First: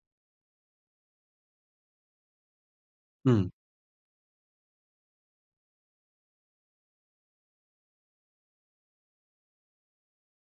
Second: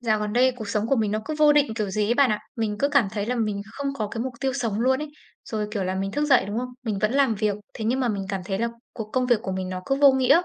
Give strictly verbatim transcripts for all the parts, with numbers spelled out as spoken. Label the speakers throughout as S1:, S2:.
S1: Dạo gần đây cuộc sống của mình nó cứ vô định kiểu gì ấy bạn ạ. Mình cứ cảm thấy là
S2: Ừm,
S1: mình không có cái mục tiêu sống luôn ấy. Rồi kiểu là mình thức dậy đúng không? Mình vẫn làm việc, thế nhưng mà mình cảm thấy là cuộc công việc của mình nó cứ vô nghĩa.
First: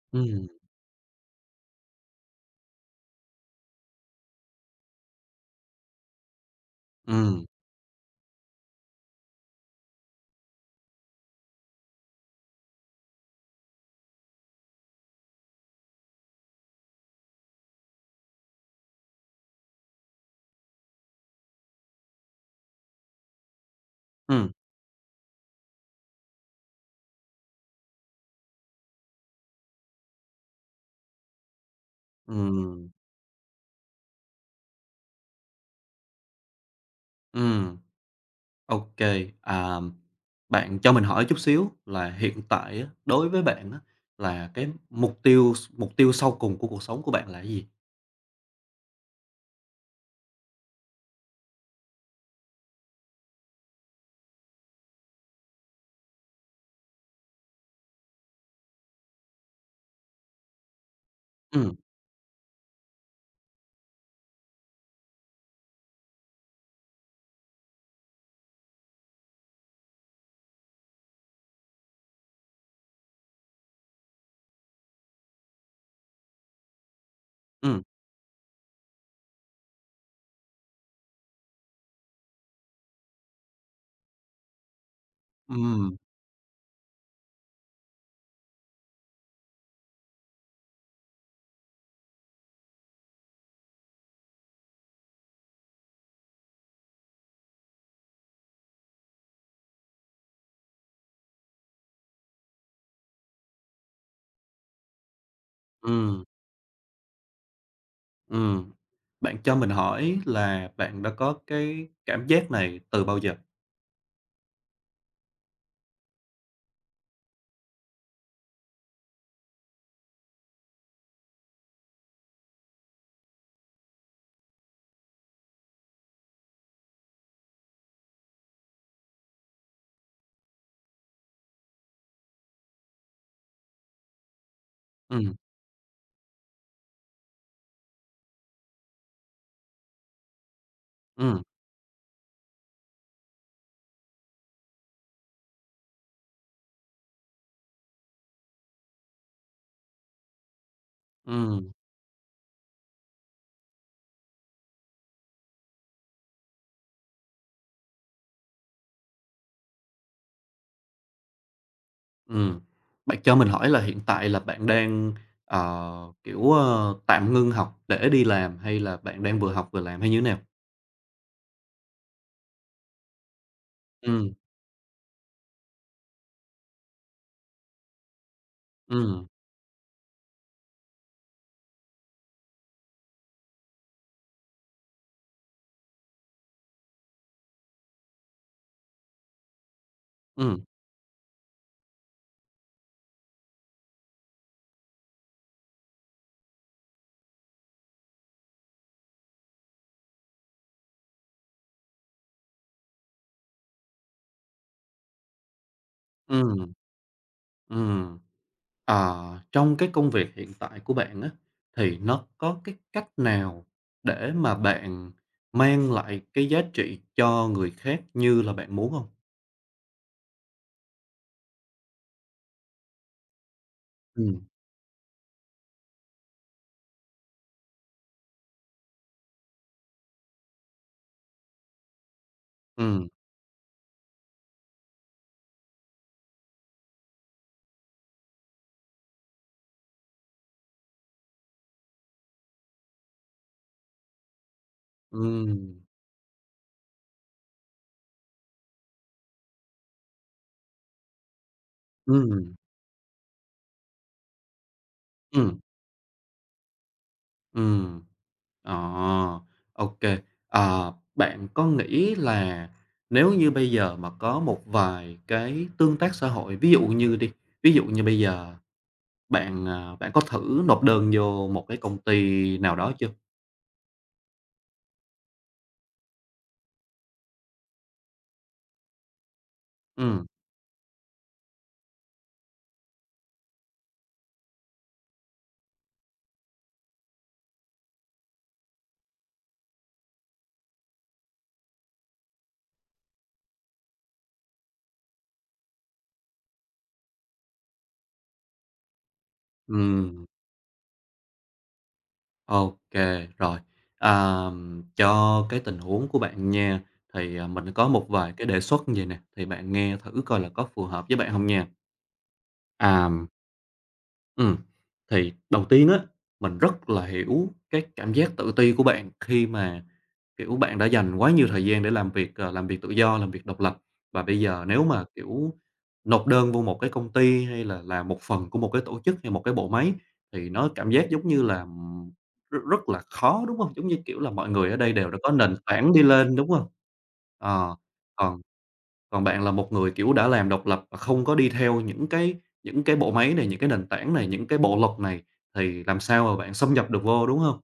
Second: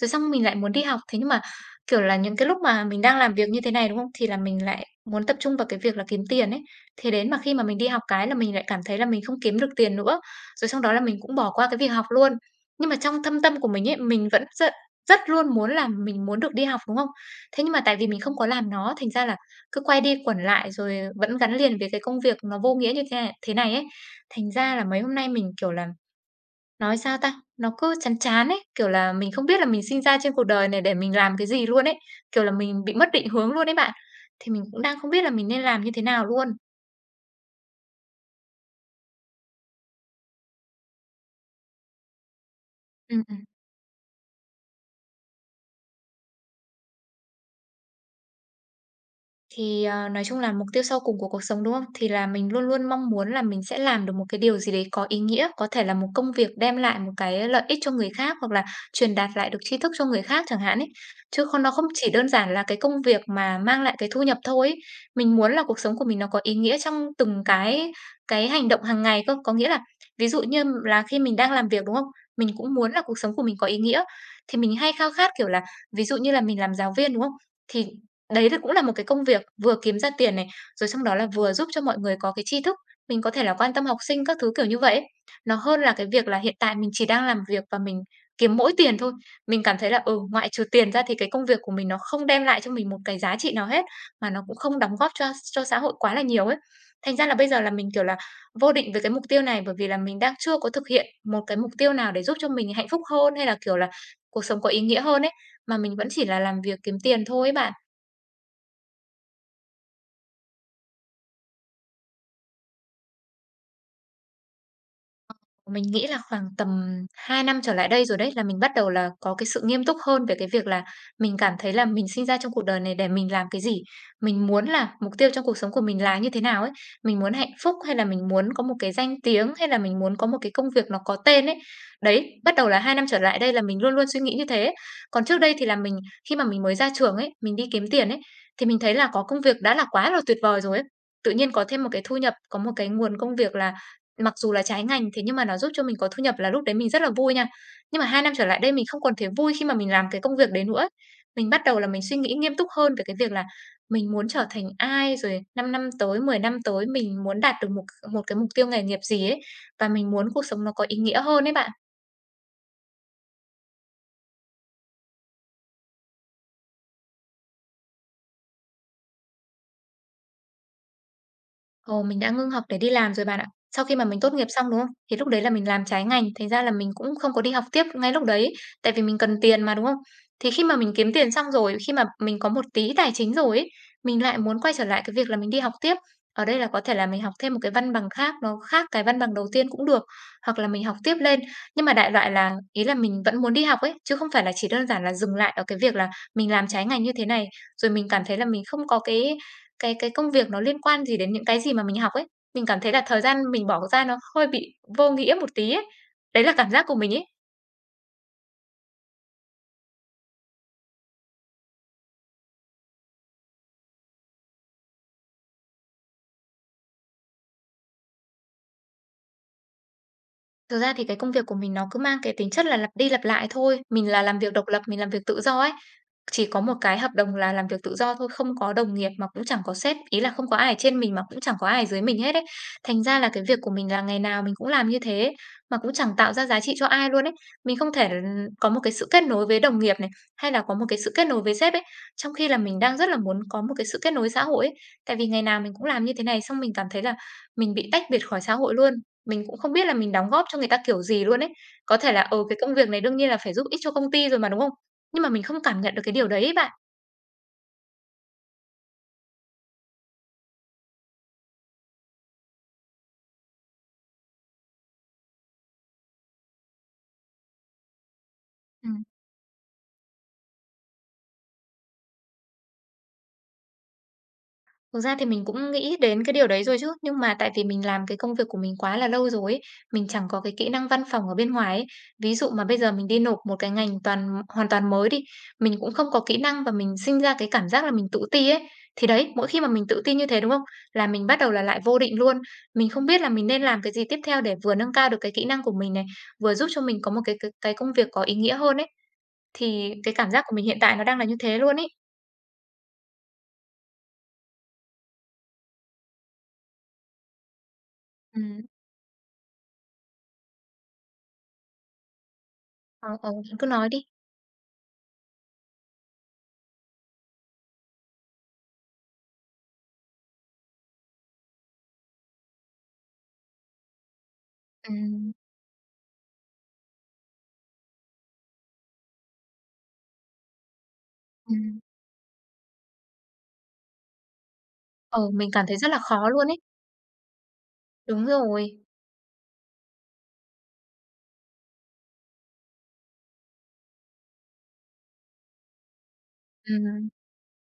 S1: Rồi xong mình
S2: ừm,
S1: lại muốn đi học, thế nhưng mà kiểu là những cái lúc mà mình đang làm việc như thế này đúng không? Thì là mình lại muốn tập trung vào cái việc là kiếm tiền ấy. Thế đến mà
S2: ừm,
S1: khi mà mình đi học cái là mình lại cảm thấy là mình không kiếm được tiền nữa. Rồi xong đó là mình cũng bỏ qua cái việc học luôn. Nhưng mà trong thâm tâm của mình ấy, mình vẫn rất, rất luôn muốn là mình muốn được đi học đúng không? Thế nhưng mà tại vì mình không có làm nó, thành ra là cứ quay đi quẩn lại rồi vẫn gắn liền với cái công việc nó vô nghĩa như thế này thế này ấy. Thành
S2: ừm,
S1: ra là mấy hôm nay mình, kiểu là, nói sao ta, nó cứ chán chán ấy, kiểu là, mình không biết là mình sinh ra trên cuộc đời này để mình làm cái gì luôn ấy, kiểu là, mình
S2: ừm,
S1: bị mất định hướng luôn ấy bạn. Thì mình cũng đang không biết là mình nên làm như thế nào luôn.
S2: ừm, ô kê. À, bạn cho mình hỏi chút xíu là hiện tại á,
S1: Ừm,
S2: đối với
S1: ừm.
S2: bạn á, là cái mục tiêu s mục tiêu sau cùng của cuộc sống của bạn là cái gì?
S1: Thì, ờ, nói chung là mục tiêu sau cùng của cuộc sống, đúng không? Thì là mình luôn luôn mong muốn là mình sẽ làm được một cái điều gì đấy có ý nghĩa, có thể là một công việc đem lại một cái lợi ích cho người khác hoặc là truyền đạt lại được tri thức cho người khác chẳng hạn ấy. Chứ không nó
S2: Ừm,
S1: không chỉ đơn giản là cái công việc mà mang lại cái thu nhập thôi ấy. Mình muốn là cuộc sống của mình nó có ý nghĩa trong từng cái cái hành động hàng ngày cơ. Có nghĩa là ví dụ như là khi mình đang làm việc, đúng không? Mình cũng muốn là cuộc sống của mình có ý nghĩa. Thì mình hay khao khát, kiểu là, ví dụ như là mình làm giáo viên, đúng không?
S2: ừm,
S1: Thì đấy là cũng là một cái công việc vừa kiếm ra tiền này, rồi xong đó là vừa giúp cho mọi người có cái tri thức, mình có thể là quan tâm học sinh các thứ, kiểu như vậy ấy. Nó hơn là
S2: ừm,
S1: cái việc là hiện tại mình chỉ đang làm việc và mình kiếm mỗi tiền thôi. Mình cảm thấy là, ừ, ngoại trừ tiền ra thì cái công việc của mình nó không đem lại cho mình một cái giá trị nào hết, mà nó cũng không đóng góp cho cho xã hội quá là nhiều ấy. Thành ra là bây giờ là mình, kiểu là, vô định về cái mục tiêu này, bởi vì là mình đang chưa có thực hiện một cái mục tiêu nào để giúp cho mình hạnh phúc hơn, hay là, kiểu là, cuộc sống có ý nghĩa hơn ấy, mà mình vẫn
S2: ừm,
S1: chỉ là làm việc kiếm tiền thôi ấy bạn.
S2: ừm. Bạn cho mình hỏi là bạn đã có cái cảm giác này từ bao giờ?
S1: Mình nghĩ là khoảng tầm hai năm trở lại đây rồi đấy, là mình bắt đầu là có cái sự nghiêm túc hơn về cái việc là mình cảm thấy là mình sinh ra trong cuộc đời này để mình làm cái gì, mình muốn là mục tiêu trong cuộc sống của mình là như thế nào ấy. Mình muốn hạnh phúc hay là mình muốn có một cái danh tiếng, hay là mình muốn có một cái công việc nó có tên ấy. Đấy, bắt đầu là hai năm trở lại đây là mình luôn luôn suy nghĩ như thế. Còn
S2: Ừm,
S1: trước đây thì là mình khi mà mình mới ra trường ấy, mình đi kiếm tiền ấy, thì mình thấy là có công việc đã là quá là tuyệt vời rồi ấy. Tự
S2: ừm,
S1: nhiên có thêm một cái thu nhập, có một cái nguồn công việc là. Mặc dù là trái ngành, thế nhưng mà nó giúp cho mình có thu nhập là lúc đấy mình rất là vui nha. Nhưng mà hai năm trở lại đây mình không còn thấy vui khi mà mình làm cái công việc đấy nữa ấy. Mình bắt
S2: ừm.
S1: đầu là mình suy nghĩ nghiêm túc hơn về cái việc là mình muốn trở thành ai, rồi 5 năm tới, mười năm tới mình muốn đạt được một một cái mục tiêu nghề nghiệp gì ấy, và mình muốn cuộc sống nó có ý nghĩa hơn ấy bạn.
S2: Ừm. Bạn cho mình hỏi là hiện tại là bạn đang, ờ, kiểu, ơ, tạm ngưng học để đi làm hay là bạn đang vừa học vừa làm hay như thế nào?
S1: Ồ, mình đã ngưng học để đi làm rồi bạn ạ. Sau khi mà mình tốt
S2: Ừm,
S1: nghiệp xong, đúng không? Thì lúc đấy là mình làm trái ngành, thành ra là mình cũng không có đi học tiếp ngay lúc đấy, tại vì mình
S2: ừm,
S1: cần tiền mà, đúng không? Thì khi mà mình kiếm tiền xong rồi, khi mà mình có một tí tài chính rồi ấy, mình lại muốn quay trở lại cái việc là mình đi học tiếp. Ở đây là có thể là mình học thêm một cái văn bằng khác, nó khác cái văn bằng đầu tiên cũng được, hoặc
S2: ừm,
S1: là mình học tiếp lên. Nhưng mà đại loại là ý là mình vẫn muốn đi học ấy, chứ không phải là chỉ đơn giản là dừng lại ở cái việc là mình làm trái ngành như thế này, rồi mình cảm thấy là mình không có cái cái cái công việc nó liên quan gì đến những cái gì mà mình học ấy. Mình cảm thấy là thời gian mình bỏ ra nó hơi bị vô nghĩa một tí ấy. Đấy là cảm
S2: ừm,
S1: giác của mình ấy.
S2: ừm. Ờ, trong cái công việc hiện tại của bạn á, thì nó có cái cách nào để mà bạn mang lại cái giá trị cho người khác như là bạn muốn hông?
S1: Thực ra thì cái công việc của mình nó cứ mang cái tính chất là lặp đi lặp lại thôi. Mình là làm
S2: Ừm,
S1: việc độc lập, mình làm việc tự do ấy. Chỉ có một cái hợp đồng là làm việc tự do thôi, không có đồng nghiệp mà cũng chẳng có sếp, ý là không có ai ở trên mình mà cũng chẳng có ai ở dưới mình hết ấy. Thành
S2: ừm,
S1: ra là cái việc của mình là ngày nào mình cũng làm như thế mà cũng chẳng tạo ra giá trị cho ai luôn ấy. Mình không thể ừ, có một cái sự kết nối với đồng nghiệp này, hay là có một cái sự kết nối với sếp ấy, trong khi là mình đang rất là muốn có một cái sự kết nối xã hội ấy. Tại vì ngày
S2: ừm,
S1: nào mình cũng làm như thế này xong mình cảm thấy là mình bị tách biệt khỏi xã hội luôn. Mình cũng không biết là mình đóng góp cho người ta kiểu gì luôn ấy. Có thể là, ừ,
S2: ừm,
S1: cái công việc này đương nhiên là phải giúp ích cho công ty rồi mà, đúng không? Nhưng mà mình
S2: ừm,
S1: không cảm nhận được cái điều đấy ấy bạn.
S2: ừm. Ờ, ô Ờ, bạn có nghĩ là nếu như bây giờ mà có một vài cái tương tác xã hội, ví dụ như đi, ví dụ như bây giờ
S1: Ừm.
S2: bạn, à, bạn có thử nộp đơn vô một cái công ty nào đó chưa?
S1: Thực ra thì mình cũng nghĩ đến cái điều đấy rồi chứ, nhưng mà tại vì mình làm cái công việc của mình quá là lâu rồi ấy, mình
S2: Ừ,
S1: chẳng có cái kỹ năng văn phòng ở bên ngoài ấy. Ví dụ mà bây giờ mình đi nộp một cái ngành toàn hoàn toàn mới đi, mình cũng không có kỹ năng và mình sinh ra cái cảm giác là mình tự ti ấy. Thì đấy, mỗi khi mà mình tự ti như thế đúng không? Là mình bắt đầu là lại vô định luôn. Mình không biết là mình nên làm cái gì tiếp theo để vừa nâng cao được cái kỹ năng của mình này, vừa giúp cho mình có một cái cái, cái công việc có ý nghĩa hơn ấy. Thì cái
S2: ừm,
S1: cảm giác của mình hiện tại nó đang là như thế luôn ấy.
S2: ô rồi. Ờm, cho cái tình huống của bạn nha, thì, à, mình có một vài
S1: Ừ.
S2: cái đề xuất như vầy nè, thì bạn nghe thử coi là có phù hợp với bạn không nha. À
S1: Ờ, ờ, cứ nói đi.
S2: Ừ thì đầu tiên á, mình rất là hiểu cái cảm giác tự ti của bạn khi mà, kiểu, bạn đã dành quá nhiều thời gian để làm việc, ờ, làm việc tự do, làm việc độc lập. Và bây giờ nếu
S1: Ừ.
S2: mà, kiểu, nộp đơn vô một cái công ty hay là làm một phần của một cái tổ chức hay một cái bộ máy thì nó cảm giác giống như
S1: Ừ.
S2: là, ừm, rất rất là khó, đúng không? Giống như, kiểu là, mọi người ở đây đều đã có
S1: Ừ, mình
S2: nền
S1: cảm thấy rất
S2: tảng
S1: là
S2: đi
S1: khó
S2: lên,
S1: luôn
S2: đúng
S1: ấy.
S2: không? Ờ,
S1: Đúng
S2: còn
S1: rồi.
S2: còn bạn là một người, kiểu, đã làm độc lập và không có đi theo những cái những cái bộ máy này, những cái nền tảng này, những cái bộ luật này, thì làm sao mà bạn xâm nhập được
S1: Ừm,
S2: vô, đúng không?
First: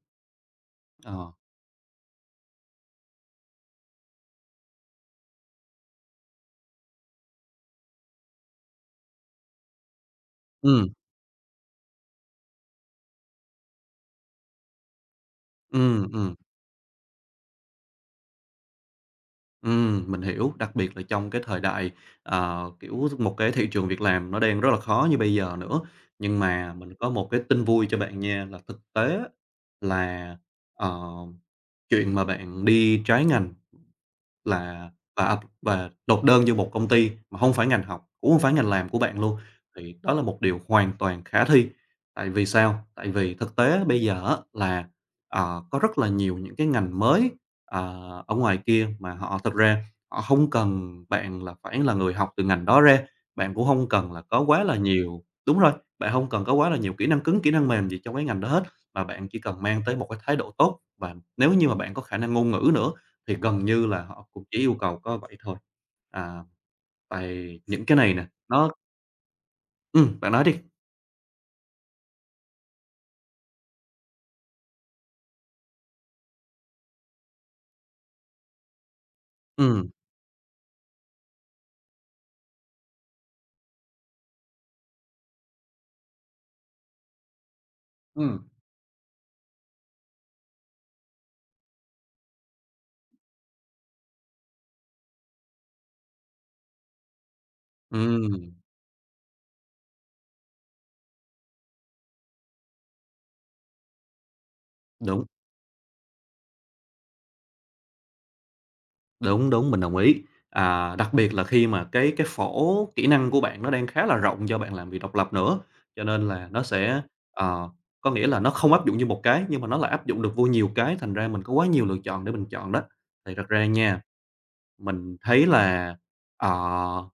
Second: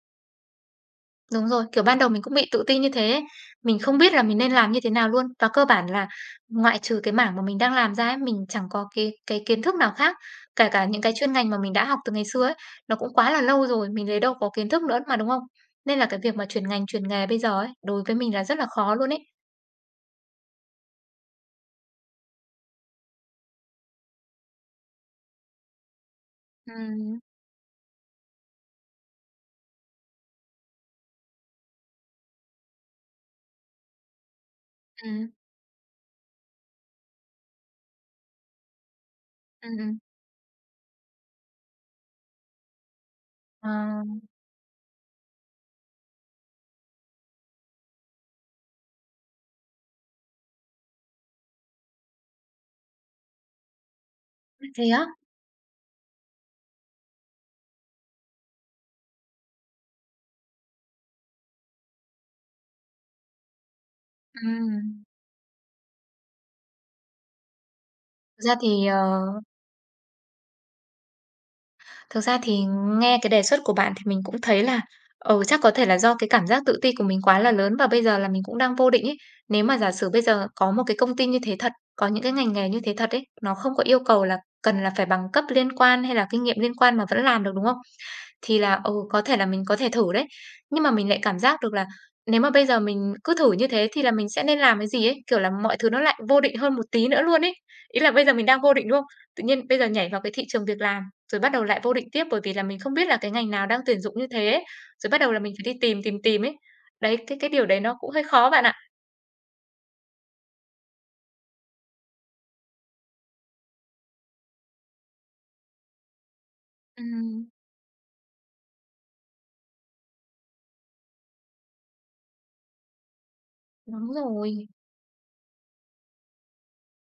S2: Ờ.
S1: đúng rồi, kiểu, ban đầu mình cũng bị tự ti như thế ấy. Mình không biết là mình nên làm như thế nào luôn. Và cơ bản là ngoại trừ cái mảng mà mình đang làm ra ấy, mình chẳng có cái cái kiến thức nào khác. Kể cả
S2: ừ
S1: những cái chuyên ngành mà mình đã học từ ngày xưa ấy, nó cũng quá là lâu rồi, mình lấy đâu có kiến thức nữa mà, đúng không? Nên
S2: ừ
S1: là cái
S2: ừm,
S1: việc mà chuyển ngành, chuyển nghề bây giờ ấy, đối với mình là rất là khó luôn ấy.
S2: ừm, mình hiểu, đặc biệt là trong cái thời đại, ờ, kiểu, một cái thị trường việc làm nó đang rất là khó như bây giờ nữa. Nhưng mà mình có
S1: Ừm,
S2: một cái tin vui cho bạn nha, là thực tế là, ờ, chuyện mà bạn đi trái ngành Là và,
S1: ừm,
S2: à, và nộp đơn vô một công ty mà không phải ngành học, cũng không phải ngành làm của bạn luôn,
S1: ừm,
S2: thì
S1: ừm.
S2: đó là một điều hoàn toàn khả thi. Tại vì sao? Tại vì thực
S1: Ờ,
S2: tế bây giờ á là, ờ, có rất là nhiều những cái ngành mới, ờ, ở ngoài kia mà họ thực ra họ không cần bạn là phải là người học từ ngành đó ra, bạn cũng không cần là có quá là
S1: thế á?
S2: nhiều, đúng rồi, bạn không cần có quá là nhiều kỹ năng cứng, kỹ năng mềm gì trong cái ngành đó hết, mà bạn chỉ cần mang tới một cái thái độ tốt và nếu như mà bạn có khả năng ngôn ngữ nữa thì gần như là họ cũng chỉ yêu cầu
S1: Ừm.
S2: có vậy thôi. À, tại những cái này nè.
S1: Thực ra
S2: nó
S1: thì, ờ
S2: ừm, bạn nói đi.
S1: Thực ra thì nghe cái đề xuất của bạn thì mình cũng thấy là, ừ, chắc có thể là do cái cảm giác tự ti của mình quá là lớn và bây giờ là mình cũng đang vô định ấy. Nếu mà
S2: Ừm,
S1: giả sử bây giờ có một cái công ty như thế thật, có những cái ngành nghề như thế thật ấy, nó không có yêu cầu là cần là phải bằng cấp liên quan hay là kinh nghiệm liên quan mà vẫn làm được, đúng không?
S2: ừm,
S1: Thì là, ừ, có thể là mình có thể thử đấy. Nhưng mà mình lại cảm giác được là nếu mà bây giờ mình cứ thử như thế thì là mình sẽ nên làm cái gì ấy, kiểu là, mọi thứ nó lại vô định hơn một tí nữa luôn ấy. Ý là bây giờ mình
S2: ừm,
S1: đang vô định, đúng không? Tự nhiên bây giờ nhảy vào cái thị trường việc làm rồi bắt đầu lại vô định tiếp, bởi vì là mình không biết là cái ngành nào đang tuyển dụng như thế ấy. Rồi bắt
S2: đúng,
S1: đầu là mình phải đi tìm, tìm, tìm ấy. Đấy, cái cái điều đấy nó cũng hơi khó bạn ạ.
S2: đúng, đúng, mình đồng ý. À, đặc biệt là khi mà cái cái phổ kỹ năng của bạn nó đang khá là rộng do bạn làm việc độc lập nữa, cho nên là nó sẽ,
S1: Ừm,
S2: ờ, có nghĩa là nó không áp dụng như một cái, nhưng mà nó lại áp dụng được vô nhiều cái, thành ra mình có quá nhiều lựa chọn để mình chọn đó. Thì thật ra nha,
S1: đúng rồi.
S2: mình thấy là, ờ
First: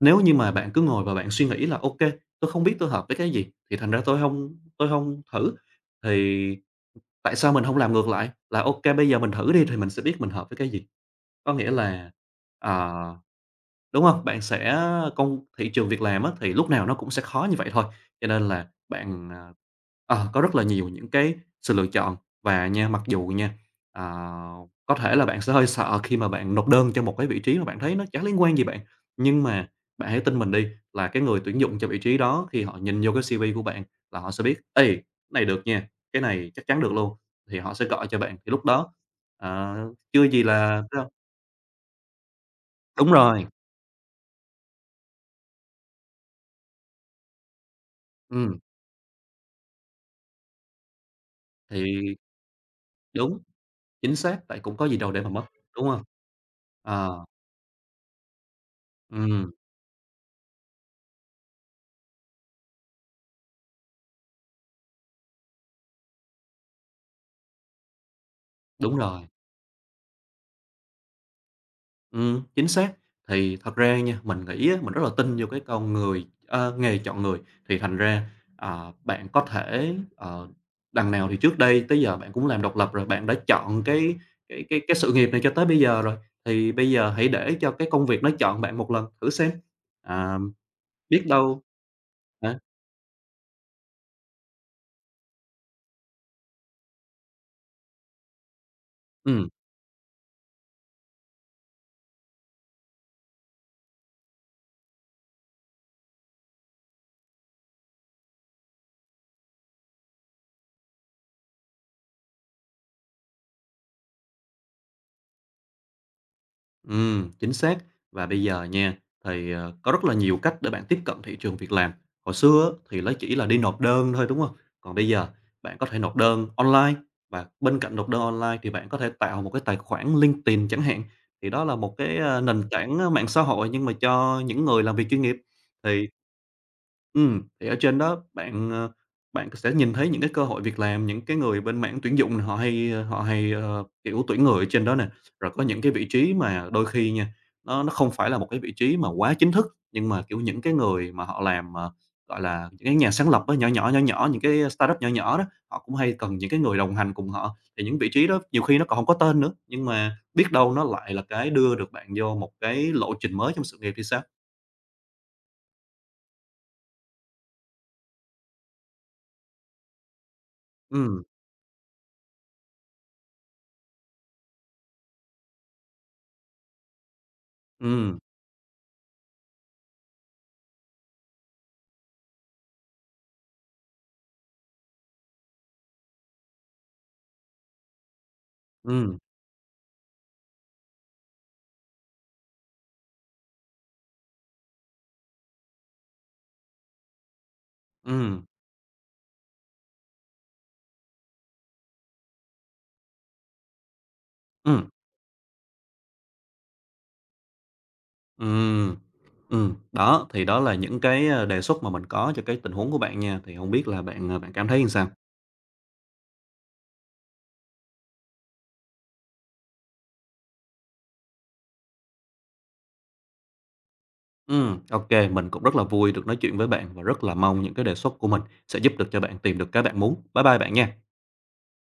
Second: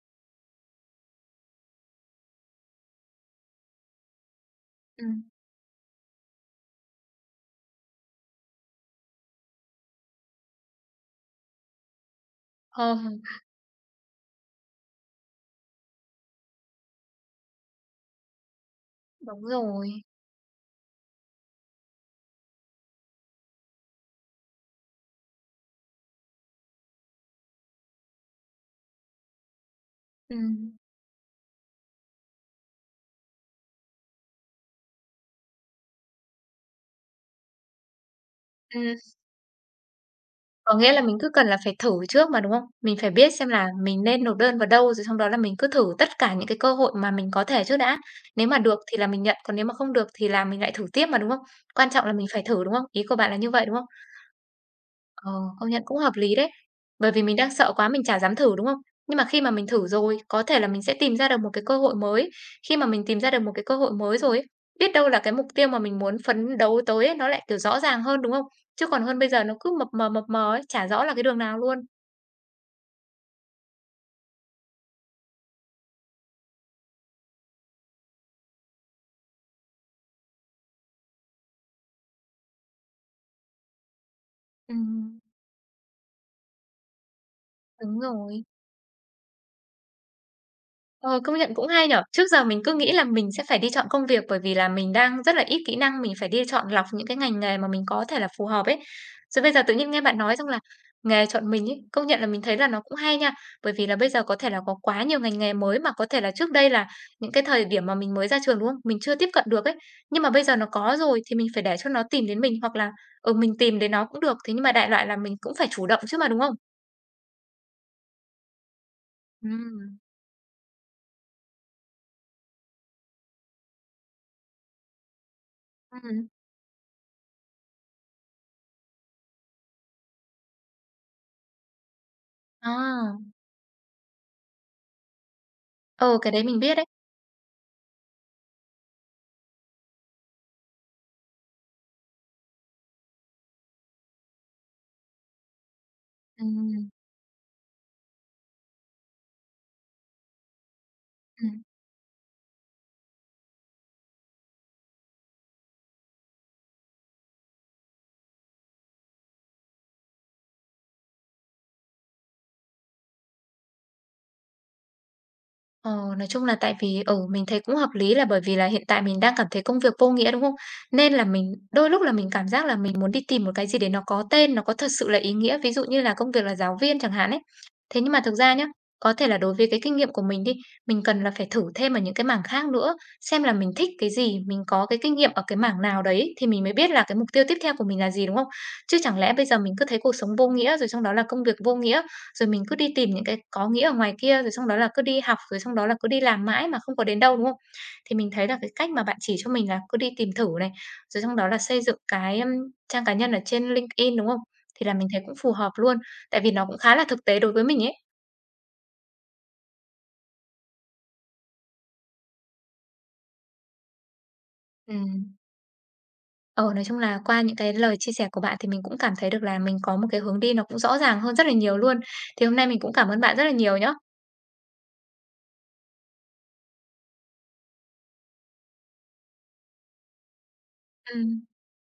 S2: nếu như mà bạn cứ ngồi và bạn suy nghĩ là "ok tôi không biết tôi hợp với cái gì, thì thành ra tôi không tôi không
S1: Ừm,
S2: thử", thì tại sao mình không làm ngược lại, là "ok bây giờ mình thử đi thì mình sẽ biết mình hợp với cái gì." Có nghĩa là,
S1: ờ,
S2: ờ Đúng không? Bạn sẽ công thị trường việc làm á, thì lúc nào nó cũng sẽ khó như vậy thôi, cho nên là bạn,
S1: đúng
S2: à,
S1: rồi.
S2: ờ, có rất là nhiều những cái sự lựa chọn. Và nha, mặc dù nha, ờ, có thể là bạn sẽ hơi sợ khi mà bạn nộp đơn cho một cái vị trí mà bạn thấy nó chẳng liên quan gì bạn, nhưng mà bạn hãy tin mình đi,
S1: Ừm,
S2: là cái người tuyển dụng cho vị trí đó khi họ nhìn vô cái xê vê của bạn là họ sẽ biết: "Ê, cái này được nha, cái này chắc chắn được luôn." Thì họ sẽ gọi cho bạn, thì lúc đó,
S1: ừm,
S2: ờ, chưa gì
S1: có
S2: là.
S1: nghĩa là mình cứ cần là phải thử trước mà, đúng không? Mình phải
S2: Đúng
S1: biết
S2: rồi,
S1: xem là mình nên nộp đơn vào đâu, rồi xong đó là mình cứ thử tất cả những cái cơ hội mà mình có thể trước đã. Nếu
S2: ừm,
S1: mà được thì là mình nhận, còn nếu mà không được thì là mình lại thử tiếp mà, đúng không? Quan trọng là
S2: thì
S1: mình phải thử, đúng không? Ý của bạn là
S2: đúng.
S1: như vậy, đúng không?
S2: Chính xác, tại cũng có gì đâu để mà
S1: Ờ,
S2: mất,
S1: công nhận
S2: đúng
S1: cũng
S2: hông?
S1: hợp lý đấy. Bởi vì
S2: Ờ,
S1: mình đang sợ quá mình chả dám thử, đúng không? Nhưng mà khi
S2: ừm,
S1: mà mình thử rồi, có thể là mình sẽ tìm ra được một cái cơ hội mới. Khi mà mình tìm ra được một cái cơ hội mới rồi ấy, biết đâu là cái mục tiêu mà mình muốn phấn đấu tới ấy, nó lại, kiểu, rõ ràng hơn, đúng không? Chứ
S2: đúng
S1: còn hơn
S2: rồi,
S1: bây giờ nó cứ mập mờ, mập mờ ấy, chả rõ là cái đường nào luôn.
S2: ừm, chính xác. Thì thật ra nha, mình nghĩ á, mình rất là tin vô cái con người ơ, nghề chọn người, thì thành ra, ờ, bạn có thể, ờ, đằng nào thì trước đây tới giờ bạn cũng làm độc lập rồi, bạn đã chọn cái cái cái cái sự
S1: Ừm,
S2: nghiệp này cho tới bây giờ rồi, thì bây giờ hãy để cho cái
S1: đúng
S2: công việc nó
S1: rồi.
S2: chọn bạn một lần thử xem, à,
S1: Ờ,
S2: biết
S1: công nhận
S2: đâu
S1: cũng hay nhở. Trước giờ
S2: hả?
S1: mình cứ nghĩ là mình sẽ phải đi chọn công việc bởi vì là mình đang rất là ít kỹ năng, mình phải đi chọn lọc những cái ngành nghề mà mình có thể là phù hợp ấy. Rồi
S2: Ừm.
S1: bây giờ tự nhiên nghe bạn nói xong là nghề chọn mình ấy, công nhận là mình thấy là nó cũng hay nha. Bởi vì là bây giờ có thể là có quá nhiều ngành nghề mới mà có thể là trước đây là những cái thời điểm mà mình mới ra trường đúng không? Mình chưa tiếp cận được ấy. Nhưng mà bây giờ nó có rồi thì mình phải để cho nó tìm đến mình hoặc là ừ mình tìm đến nó cũng được. Thế nhưng mà đại loại là mình cũng phải chủ động chứ mà đúng không?
S2: Ừm, chính xác. Và bây giờ nha,
S1: Ừ.
S2: thì, ờ, có rất là nhiều cách để bạn tiếp cận thị trường việc làm. Hồi xưa á, thì nó chỉ là đi nộp đơn thôi, đúng không? Còn bây giờ bạn có thể nộp
S1: Ừ.
S2: đơn online và bên cạnh nộp đơn online thì bạn có thể tạo một cái tài khoản LinkedIn chẳng hạn, thì đó là một cái, a, nền tảng, a,
S1: À.
S2: mạng xã hội nhưng mà cho những người làm việc chuyên nghiệp. Thì
S1: Ừ cái đấy mình biết đấy.
S2: Ừm, thì ở trên đó bạn, ờ, bạn sẽ nhìn thấy những cái cơ hội việc làm, những cái người bên mảng tuyển dụng nè, họ hay, ờ, họ hay, ờ, kiểu, tuyển người ở trên đó nè. Rồi có những cái vị trí
S1: Ừ.
S2: mà đôi khi nha, nó nó không phải là một cái vị trí mà quá chính thức, nhưng mà, kiểu, những cái người mà họ
S1: Ừm.
S2: làm, ờ, gọi là, những cái nhà sáng lập á, nhỏ nhỏ, nhỏ nhỏ, những cái startup nhỏ nhỏ đó, họ cũng hay cần những cái người đồng hành cùng họ. Thì những vị trí đó nhiều khi nó còn hông có tên nữa, nhưng mà biết đâu nó lại là cái đưa được bạn vô một cái lộ trình mới trong sự nghiệp thì sao?
S1: Ờ, nói chung là tại vì, ừ, mình thấy cũng hợp lý là bởi vì là hiện tại mình đang cảm thấy công việc vô nghĩa, đúng không? Nên
S2: Ừm,
S1: là mình đôi lúc là mình cảm giác là mình muốn đi tìm một cái gì để nó có tên, nó có thật sự là ý nghĩa, ví dụ như là công việc là giáo viên chẳng hạn ấy. Thế nhưng
S2: ừm,
S1: mà thực ra nhá, có thể là đối với cái kinh nghiệm của mình đi, mình cần là phải thử thêm ở những cái mảng khác nữa, xem là mình thích cái gì, mình có cái kinh nghiệm ở cái mảng nào đấy thì mình mới biết là cái mục tiêu tiếp theo của mình là gì, đúng không? Chứ
S2: ừm,
S1: chẳng lẽ bây giờ mình cứ thấy cuộc sống vô nghĩa, rồi trong đó là công việc vô nghĩa. Rồi mình cứ đi tìm những cái có nghĩa ở ngoài kia, rồi xong đó là cứ đi học, rồi xong đó là cứ đi làm mãi mà không có đến đâu, đúng không? Thì mình
S2: ừm.
S1: thấy là cái cách mà bạn chỉ cho mình là cứ đi tìm thử này, rồi xong đó là xây dựng cái, ưm, trang cá nhân ở trên linked in, đúng không? Thì
S2: Ừm,
S1: là mình thấy cũng phù hợp luôn, tại vì nó cũng khá là thực tế đối với mình ấy.
S2: ừm, ừm, đó, thì đó là những cái, a, đề xuất mà mình có cho cái tình huống của bạn nha, thì hông biết là bạn, à, bạn cảm thấy sao?
S1: Ừm. Ờ, nói chung là qua những cái lời chia sẻ của bạn thì mình cũng cảm thấy được là mình có một cái hướng đi nó cũng rõ ràng hơn rất là nhiều luôn. Thì hôm nay mình cũng cảm ơn bạn rất là nhiều nhá.
S2: Ừm, ô kê, mình cũng rất là vui được nói chuyện với bạn và rất là mong những cái đề xuất của mình sẽ giúp được cho bạn tìm được cái bạn muốn. Bye bye bạn nha.
S1: Ừm.